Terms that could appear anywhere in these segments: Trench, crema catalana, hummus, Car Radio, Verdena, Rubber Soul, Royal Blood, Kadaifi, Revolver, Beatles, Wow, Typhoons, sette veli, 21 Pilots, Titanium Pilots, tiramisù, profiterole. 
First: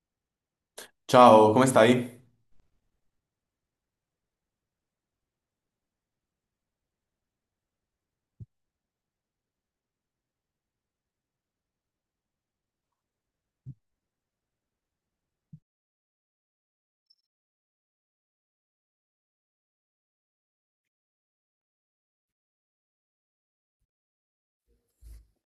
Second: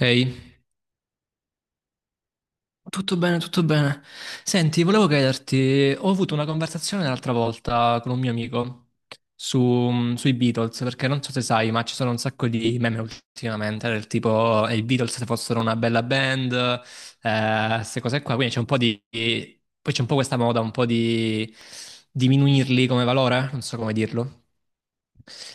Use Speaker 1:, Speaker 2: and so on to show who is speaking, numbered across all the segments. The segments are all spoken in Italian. Speaker 1: Ehi,
Speaker 2: Ciao, come stai?
Speaker 1: tutto bene, tutto bene. Senti, volevo chiederti, ho avuto una conversazione l'altra volta con un mio amico sui Beatles, perché non so se sai, ma ci sono un sacco di meme ultimamente, del tipo i Beatles se fossero una bella band, queste cose qua, quindi c'è un po' di poi c'è un po' questa moda, un po' di diminuirli come valore, non so come dirlo.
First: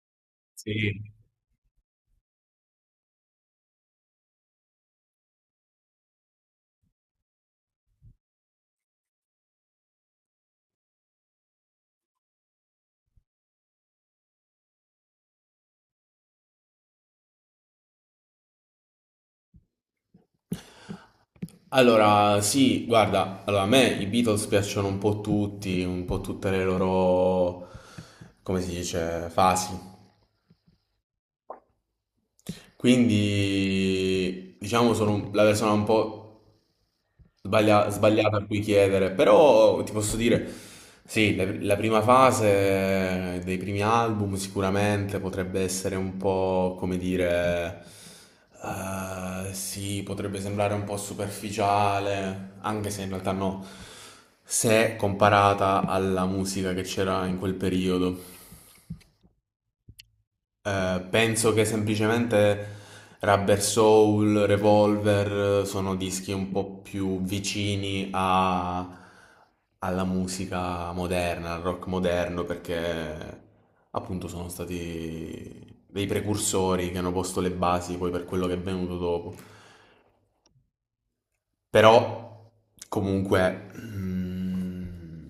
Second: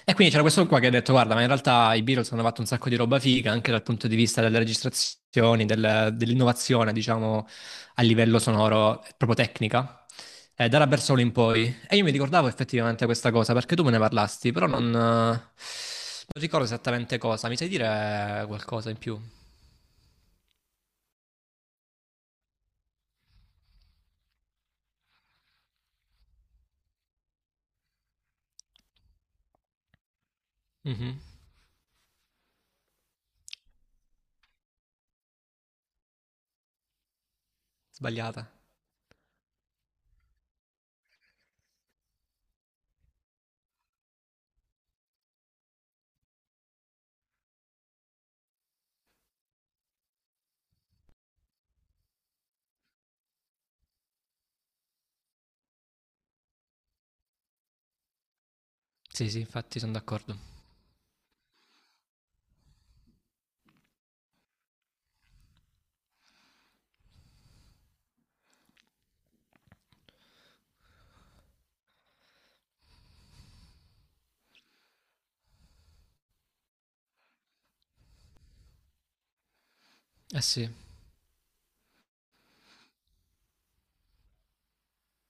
Speaker 1: E quindi c'era questo qua che ha
Speaker 2: Sì.
Speaker 1: detto: guarda, ma in realtà i Beatles hanno fatto un sacco di roba figa anche dal punto di vista delle registrazioni, dell'innovazione, diciamo, a livello sonoro, proprio tecnica, da Rubber Soul in poi. E io mi ricordavo effettivamente questa cosa perché tu me ne parlasti, però non ricordo esattamente cosa. Mi sai dire qualcosa in più?
Speaker 2: Allora, sì, guarda, allora, a me i Beatles piacciono un po' tutti, un po' tutte le loro, come si dice, fasi.
Speaker 1: Mhm.
Speaker 2: Quindi, diciamo, la persona un po' sbagliato a
Speaker 1: Sbagliata.
Speaker 2: cui chiedere, però ti posso dire, sì, la prima fase dei primi album sicuramente potrebbe essere un po', come dire, sì, potrebbe sembrare un po' superficiale, anche se in realtà no, se comparata alla musica che c'era in quel periodo.
Speaker 1: Sì, sì, infatti sono d'accordo.
Speaker 2: Penso che semplicemente Rubber Soul, Revolver sono dischi un po' più vicini alla musica moderna, al rock moderno, perché appunto sono stati dei precursori che hanno posto le basi poi per quello che è venuto dopo.
Speaker 1: Eh sì.
Speaker 2: Però comunque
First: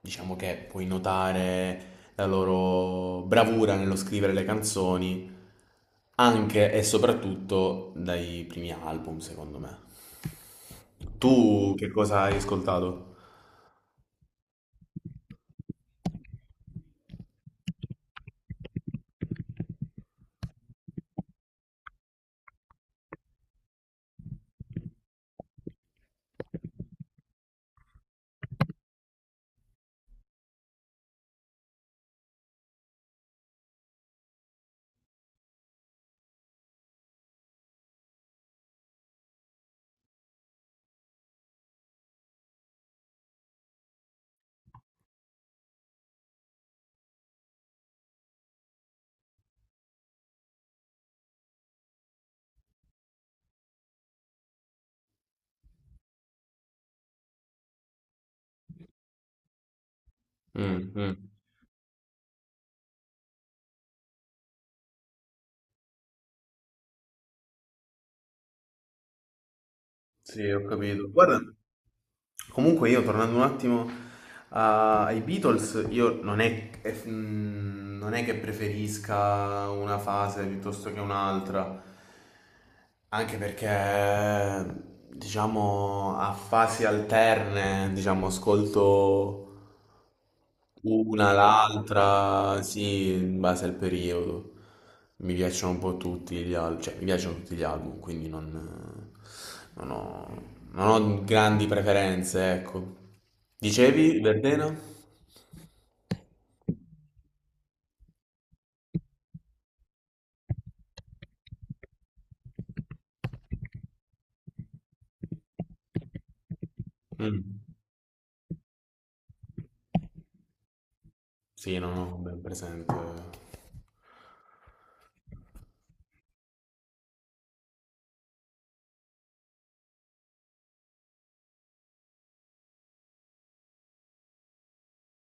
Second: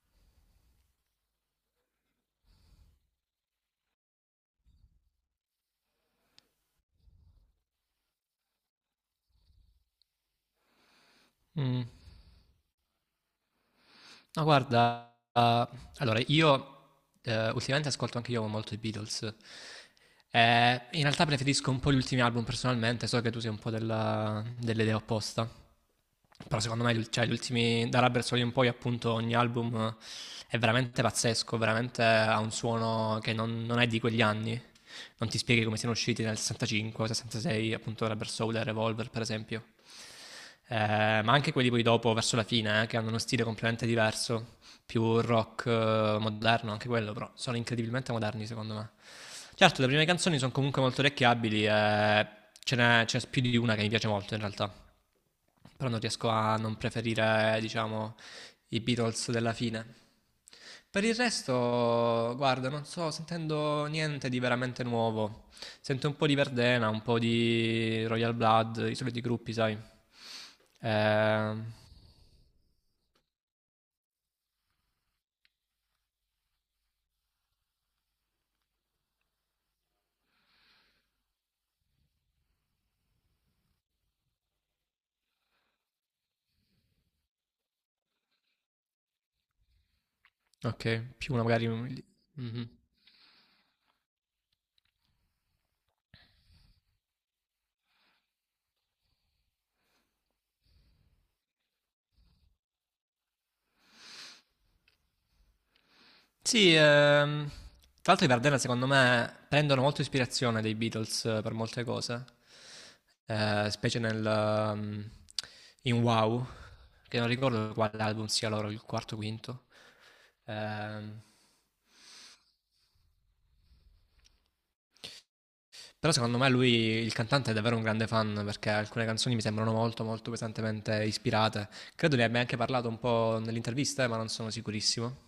Speaker 2: diciamo che puoi notare la loro bravura nello scrivere le canzoni anche e soprattutto dai primi album, secondo me. Tu
Speaker 1: Mm.
Speaker 2: che cosa hai ascoltato?
Speaker 1: Ma guarda, allora, io ultimamente ascolto anche io molto i Beatles. In realtà preferisco un po' gli ultimi album personalmente, so che tu sei un po' dell'idea opposta. Però secondo me, cioè, gli ultimi, da Rubber Soul in poi, appunto, ogni album è veramente pazzesco, veramente ha un suono che non è di quegli anni. Non ti spieghi come siano usciti nel 65, 66, appunto, Rubber Soul e Revolver, per esempio. Ma anche quelli poi dopo, verso la fine, che hanno uno stile completamente diverso più rock moderno, anche quello, però sono incredibilmente moderni secondo me. Certo, le prime canzoni sono comunque molto orecchiabili e ce n'è più di una che mi piace molto in realtà, però non riesco a non preferire, diciamo, i Beatles della fine.
Speaker 2: Mm,
Speaker 1: Per il
Speaker 2: mm.
Speaker 1: resto, guarda, non sto sentendo niente di veramente nuovo. Sento un po' di Verdena, un po' di Royal Blood, i soliti gruppi, sai.
Speaker 2: Sì, ho capito. Guarda.
Speaker 1: Eh,
Speaker 2: Comunque io tornando un attimo ai Beatles, io non è, non è che preferisca una fase piuttosto che un'altra, anche perché diciamo a fasi alterne, diciamo, ascolto
Speaker 1: ok,
Speaker 2: una,
Speaker 1: più una magari...
Speaker 2: l'altra,
Speaker 1: Mhm.
Speaker 2: sì, in base al periodo. Mi piacciono un po' tutti gli album, cioè mi piacciono tutti gli album, quindi non ho, non ho grandi preferenze, ecco. Dicevi, Verdena?
Speaker 1: Sì, tra l'altro i Vardena secondo me prendono molto ispirazione dai Beatles per molte cose, specie in Wow, che non
Speaker 2: Mm.
Speaker 1: ricordo quale album sia loro, il quarto o quinto. Ehm,
Speaker 2: Sì, non ho ben presente.
Speaker 1: però secondo me lui, il cantante, è davvero un grande fan perché alcune canzoni mi sembrano molto pesantemente ispirate. Credo ne abbia anche parlato un po' nell'intervista, ma non sono sicurissimo.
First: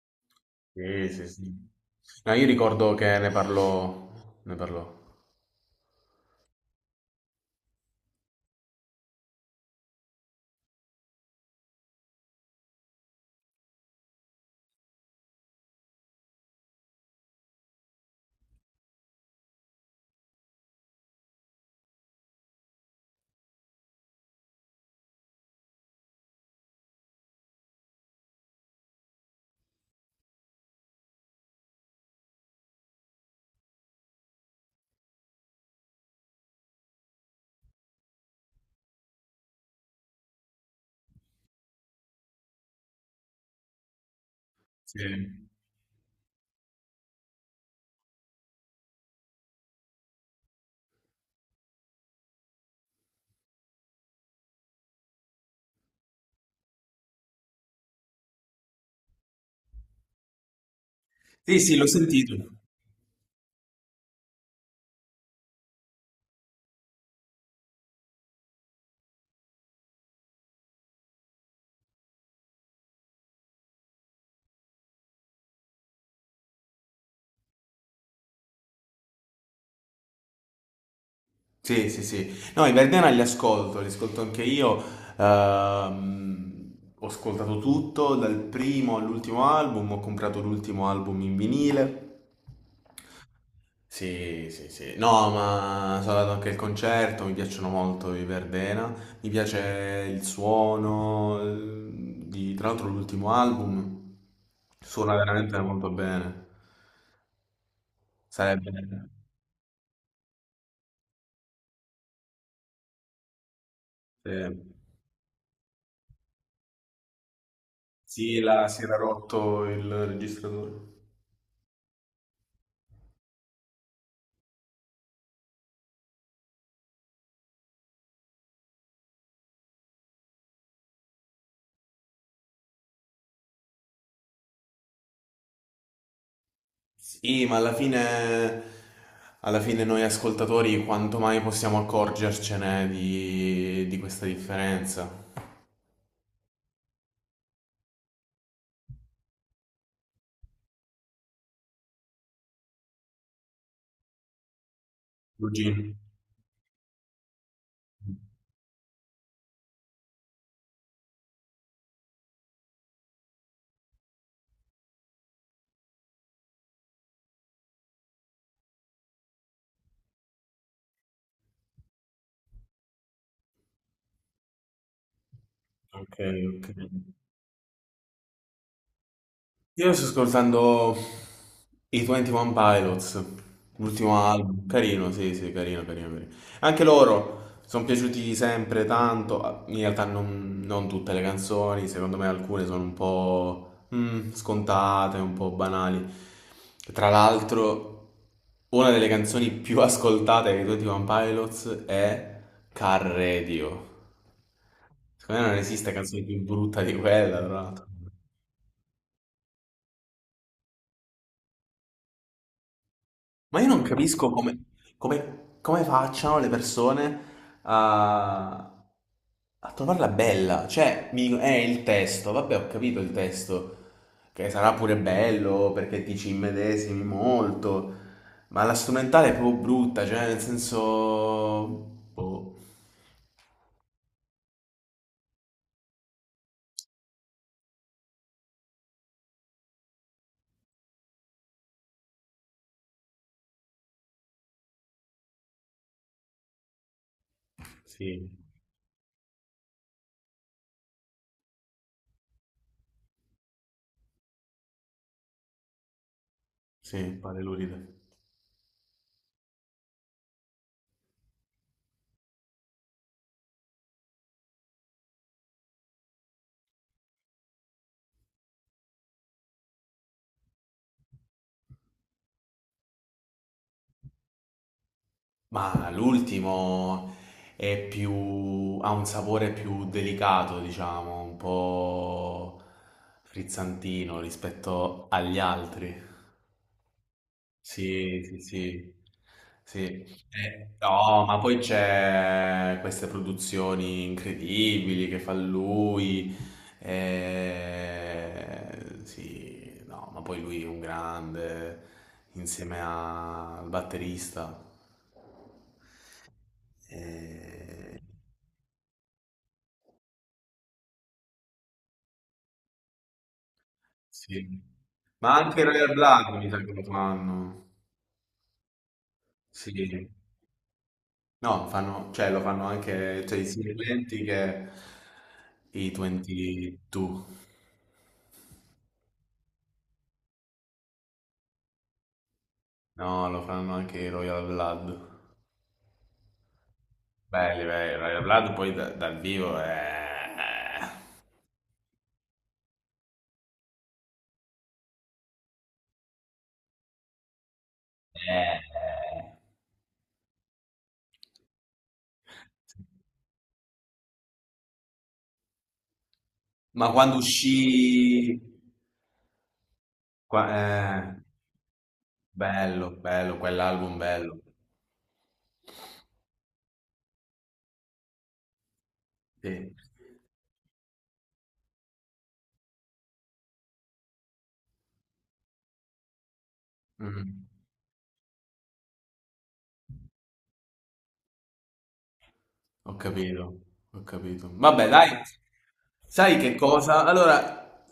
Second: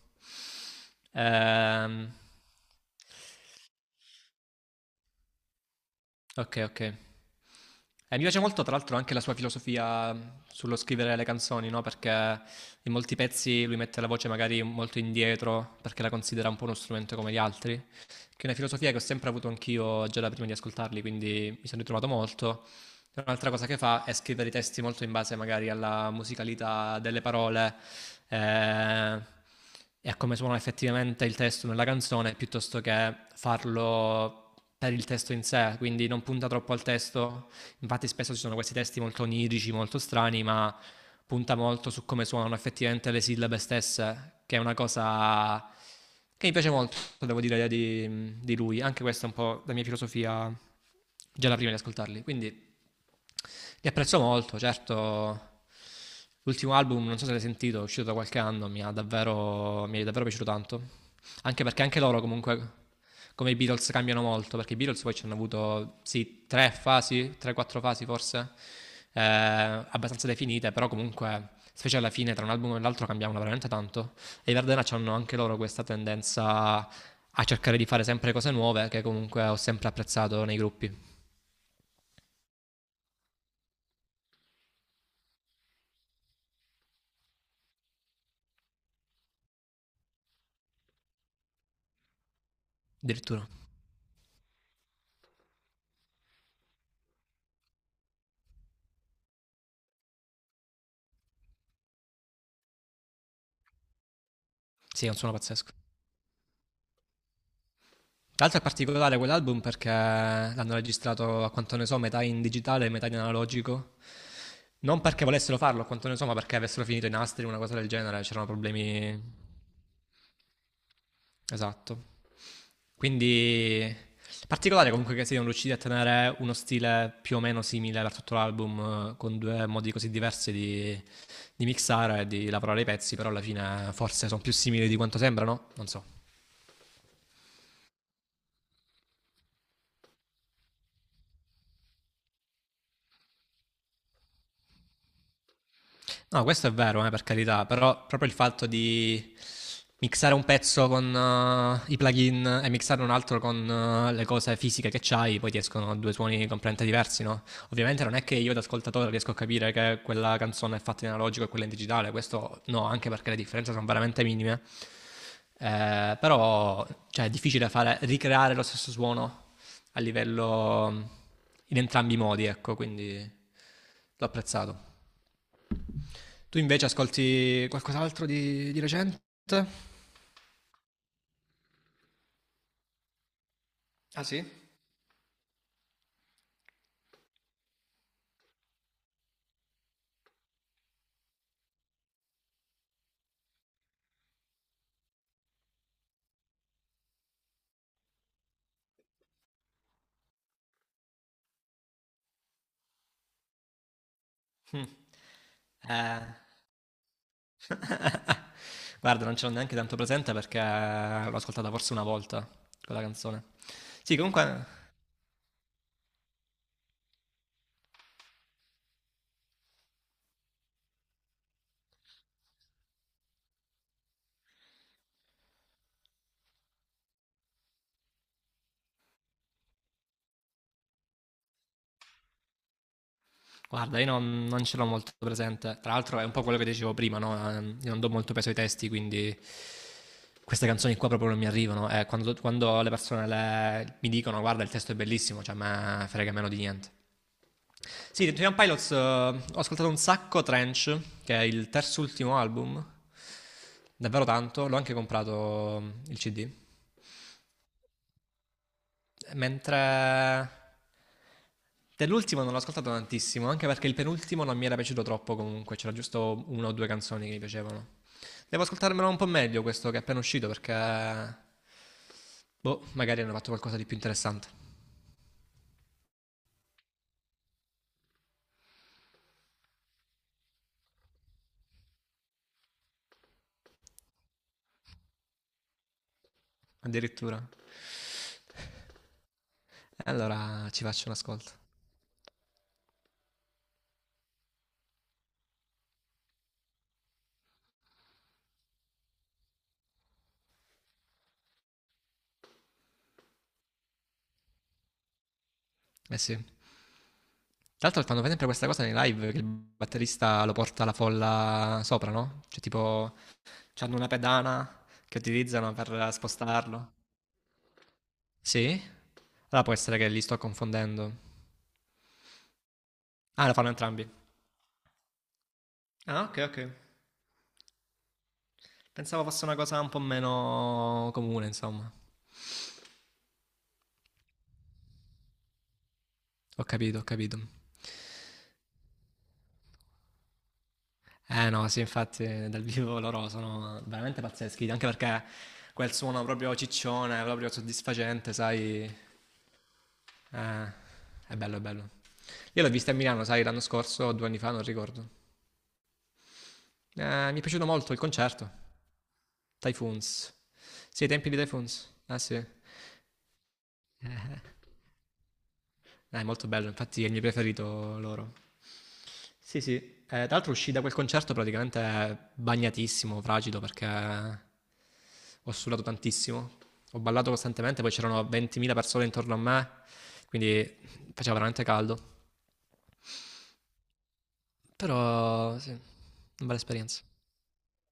Speaker 2: Sì, sì, sì.
Speaker 1: Ehm,
Speaker 2: No, io ricordo che ne parlò, ne parlò.
Speaker 1: Okay, okay. Mi piace molto tra l'altro anche la sua filosofia, sullo scrivere le canzoni, no, perché in molti pezzi lui mette la voce magari molto indietro, perché la considera un po' uno strumento come gli altri, che è una filosofia che ho sempre avuto anch'io già da prima di ascoltarli, quindi mi sono ritrovato molto. Cioè, un'altra cosa che fa è scrivere i testi molto in base magari alla musicalità delle parole eh, e a come suona effettivamente il testo nella canzone, piuttosto che farlo per il testo in sé, quindi non punta troppo al testo. Infatti spesso ci sono questi testi molto onirici, molto strani, ma punta molto su come suonano effettivamente le sillabe stesse, che è una
Speaker 2: Sì,
Speaker 1: cosa che mi piace molto, devo dire, di lui. Anche questa è un po' la mia filosofia già da prima di ascoltarli. Quindi li apprezzo molto, certo. L'ultimo album, non so se l'hai sentito, è uscito da qualche anno, mi è davvero piaciuto tanto.
Speaker 2: sì,
Speaker 1: Anche
Speaker 2: sì,
Speaker 1: perché
Speaker 2: l'ho
Speaker 1: anche loro
Speaker 2: sentito.
Speaker 1: comunque, come i Beatles, cambiano molto, perché i Beatles poi ci hanno avuto, sì, tre, quattro fasi forse, abbastanza definite, però comunque, specie alla fine, tra un album e l'altro cambiavano veramente tanto. E i Verdena hanno anche loro questa tendenza a cercare di fare sempre cose nuove, che comunque ho sempre apprezzato nei gruppi,
Speaker 2: Sì, sì, sì. No, i Verdena li ascolto anche io. Ho ascoltato tutto, dal primo all'ultimo album, ho comprato l'ultimo album in vinile.
Speaker 1: addirittura.
Speaker 2: Sì, sì, sì. No, ma sono andato anche al concerto, mi piacciono molto i Verdena. Mi piace il suono, tra l'altro l'ultimo album
Speaker 1: Sì, è un
Speaker 2: suona
Speaker 1: suono
Speaker 2: veramente
Speaker 1: pazzesco.
Speaker 2: molto bene.
Speaker 1: Tra l'altro è
Speaker 2: Sarebbe...
Speaker 1: particolare quell'album perché l'hanno registrato, a quanto ne so, metà in digitale e metà in analogico.
Speaker 2: Sì.
Speaker 1: Non perché volessero farlo, a quanto ne so, ma perché avessero finito i nastri, una cosa del genere,
Speaker 2: Sì,
Speaker 1: c'erano
Speaker 2: là si era
Speaker 1: problemi...
Speaker 2: rotto il registratore.
Speaker 1: Esatto. Quindi particolare comunque che siano riusciti a tenere uno stile più o meno simile per tutto l'album, con due modi così diversi di mixare e di lavorare i pezzi, però alla fine forse sono più simili di quanto sembrano, non so.
Speaker 2: Sì, ma alla fine noi ascoltatori quanto mai possiamo accorgercene di questa differenza?
Speaker 1: No, questo è vero, per carità, però proprio il fatto di mixare un pezzo con i plugin e mixare un altro con le cose fisiche che c'hai, poi ti
Speaker 2: Luigi.
Speaker 1: escono due suoni completamente diversi, no? Ovviamente non è che io da ascoltatore riesco a capire che quella canzone è fatta in analogico e quella in digitale, questo no, anche perché le differenze sono veramente minime. Però cioè, è difficile fare, ricreare lo stesso suono a livello in entrambi i modi, ecco, quindi l'ho apprezzato.
Speaker 2: Ok,
Speaker 1: Tu
Speaker 2: ok.
Speaker 1: invece ascolti qualcos'altro di recente?
Speaker 2: Io sto ascoltando i 21 Pilots, l'ultimo
Speaker 1: Ah sì?
Speaker 2: album, carino, sì, sì, carino, carino, carino. Anche loro sono piaciuti sempre tanto. Ah, in realtà non tutte le canzoni, secondo me alcune sono un po' scontate, un po' banali. Tra l'altro, una delle canzoni più ascoltate dei 21 Pilots è Car Radio.
Speaker 1: Mm.
Speaker 2: Secondo me non esiste
Speaker 1: Eh,
Speaker 2: canzone più brutta di quella, tra l'altro.
Speaker 1: guarda, non ce l'ho neanche tanto presente perché l'ho ascoltata forse una volta quella canzone.
Speaker 2: Ma io non
Speaker 1: Sì,
Speaker 2: capisco come,
Speaker 1: comunque,
Speaker 2: come facciano le persone a, a trovarla bella. Cioè, mi dicono, il testo, vabbè, ho capito il testo, che sarà pure bello perché ti ci immedesimi molto, ma la strumentale è proprio brutta, cioè, nel senso... Boh,
Speaker 1: guarda, io non, non ce l'ho molto presente. Tra l'altro, è un po' quello che dicevo prima, no? Io non do molto peso ai testi, quindi queste canzoni qua proprio non mi arrivano. Quando mi dicono, guarda, il testo è bellissimo, cioè, a me frega meno di niente. Sì,
Speaker 2: sì,
Speaker 1: Titanium Pilots, ho ascoltato un sacco Trench, che è il terzo ultimo album, davvero tanto, l'ho anche comprato il CD,
Speaker 2: sì, pare lurida.
Speaker 1: mentre dell'ultimo non l'ho ascoltato tantissimo, anche perché il penultimo non mi era piaciuto troppo comunque, c'era giusto una o due canzoni che mi piacevano. Devo ascoltarmelo un po' meglio questo che è appena uscito perché... Boh, magari hanno fatto qualcosa di più interessante,
Speaker 2: Ma l'ultimo è più, ha un sapore più delicato, diciamo, un po' frizzantino rispetto agli altri.
Speaker 1: addirittura.
Speaker 2: Sì, sì, sì, sì.
Speaker 1: E allora ci faccio un
Speaker 2: No, ma
Speaker 1: ascolto.
Speaker 2: poi c'è queste produzioni incredibili che fa lui. Eh, sì, no, ma poi lui è un grande insieme al batterista.
Speaker 1: Eh sì. Tra
Speaker 2: Eh,
Speaker 1: l'altro fanno sempre questa cosa nei live che il batterista lo porta alla folla sopra, no? Cioè tipo, hanno una
Speaker 2: Sì.
Speaker 1: pedana che
Speaker 2: Ma anche il
Speaker 1: utilizzano
Speaker 2: Royal
Speaker 1: per
Speaker 2: Blood mi sa che lo
Speaker 1: spostarlo.
Speaker 2: fanno.
Speaker 1: Sì? Allora
Speaker 2: Sì.
Speaker 1: può essere che li sto confondendo.
Speaker 2: No, fanno, cioè lo fanno anche, cioè i
Speaker 1: Ah, lo fanno entrambi.
Speaker 2: equivalenti che i
Speaker 1: Ah, ok, ok.
Speaker 2: 22.
Speaker 1: Pensavo fosse una cosa un po' meno comune, insomma.
Speaker 2: No, lo fanno anche i Royal Blood.
Speaker 1: Ho capito, ho capito.
Speaker 2: Belli, belli. Royal Blood poi dal vivo
Speaker 1: Eh no, sì, infatti dal vivo loro sono veramente pazzeschi, anche perché quel suono proprio ciccione, proprio soddisfacente, sai,
Speaker 2: è-
Speaker 1: Ah, è bello, è bello. Io l'ho vista a Milano, sai, l'anno scorso o due anni fa, non ricordo.
Speaker 2: Ma quando
Speaker 1: Mi è piaciuto molto il
Speaker 2: uscì...
Speaker 1: concerto. Typhoons.
Speaker 2: qua-
Speaker 1: Sì, ai
Speaker 2: eh,
Speaker 1: tempi di Typhoons. Ah, sì.
Speaker 2: bello, bello, quell'album bello.
Speaker 1: È molto bello, infatti è il mio preferito loro. Sì,
Speaker 2: Sì.
Speaker 1: sì. Tra l'altro uscì da quel concerto praticamente bagnatissimo, fragido, perché ho sudato tantissimo. Ho ballato
Speaker 2: Mm.
Speaker 1: costantemente, poi c'erano 20.000 persone intorno a me, quindi faceva veramente caldo.
Speaker 2: Ho capito, ho capito. Vabbè, Mm. Dai,
Speaker 1: Però, sì, una
Speaker 2: sai che
Speaker 1: bella esperienza.
Speaker 2: cosa? Allora,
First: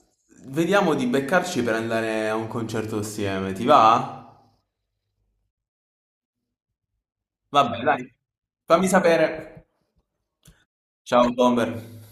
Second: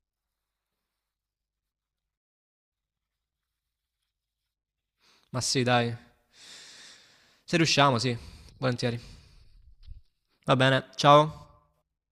Speaker 2: vediamo di beccarci per andare a un concerto assieme, ti va?
Speaker 1: Ma sì, dai. Se
Speaker 2: Vabbè,
Speaker 1: riusciamo,
Speaker 2: dai,
Speaker 1: sì,
Speaker 2: fammi
Speaker 1: volentieri.
Speaker 2: sapere.
Speaker 1: Va bene, ciao.
Speaker 2: Ciao, Bomber.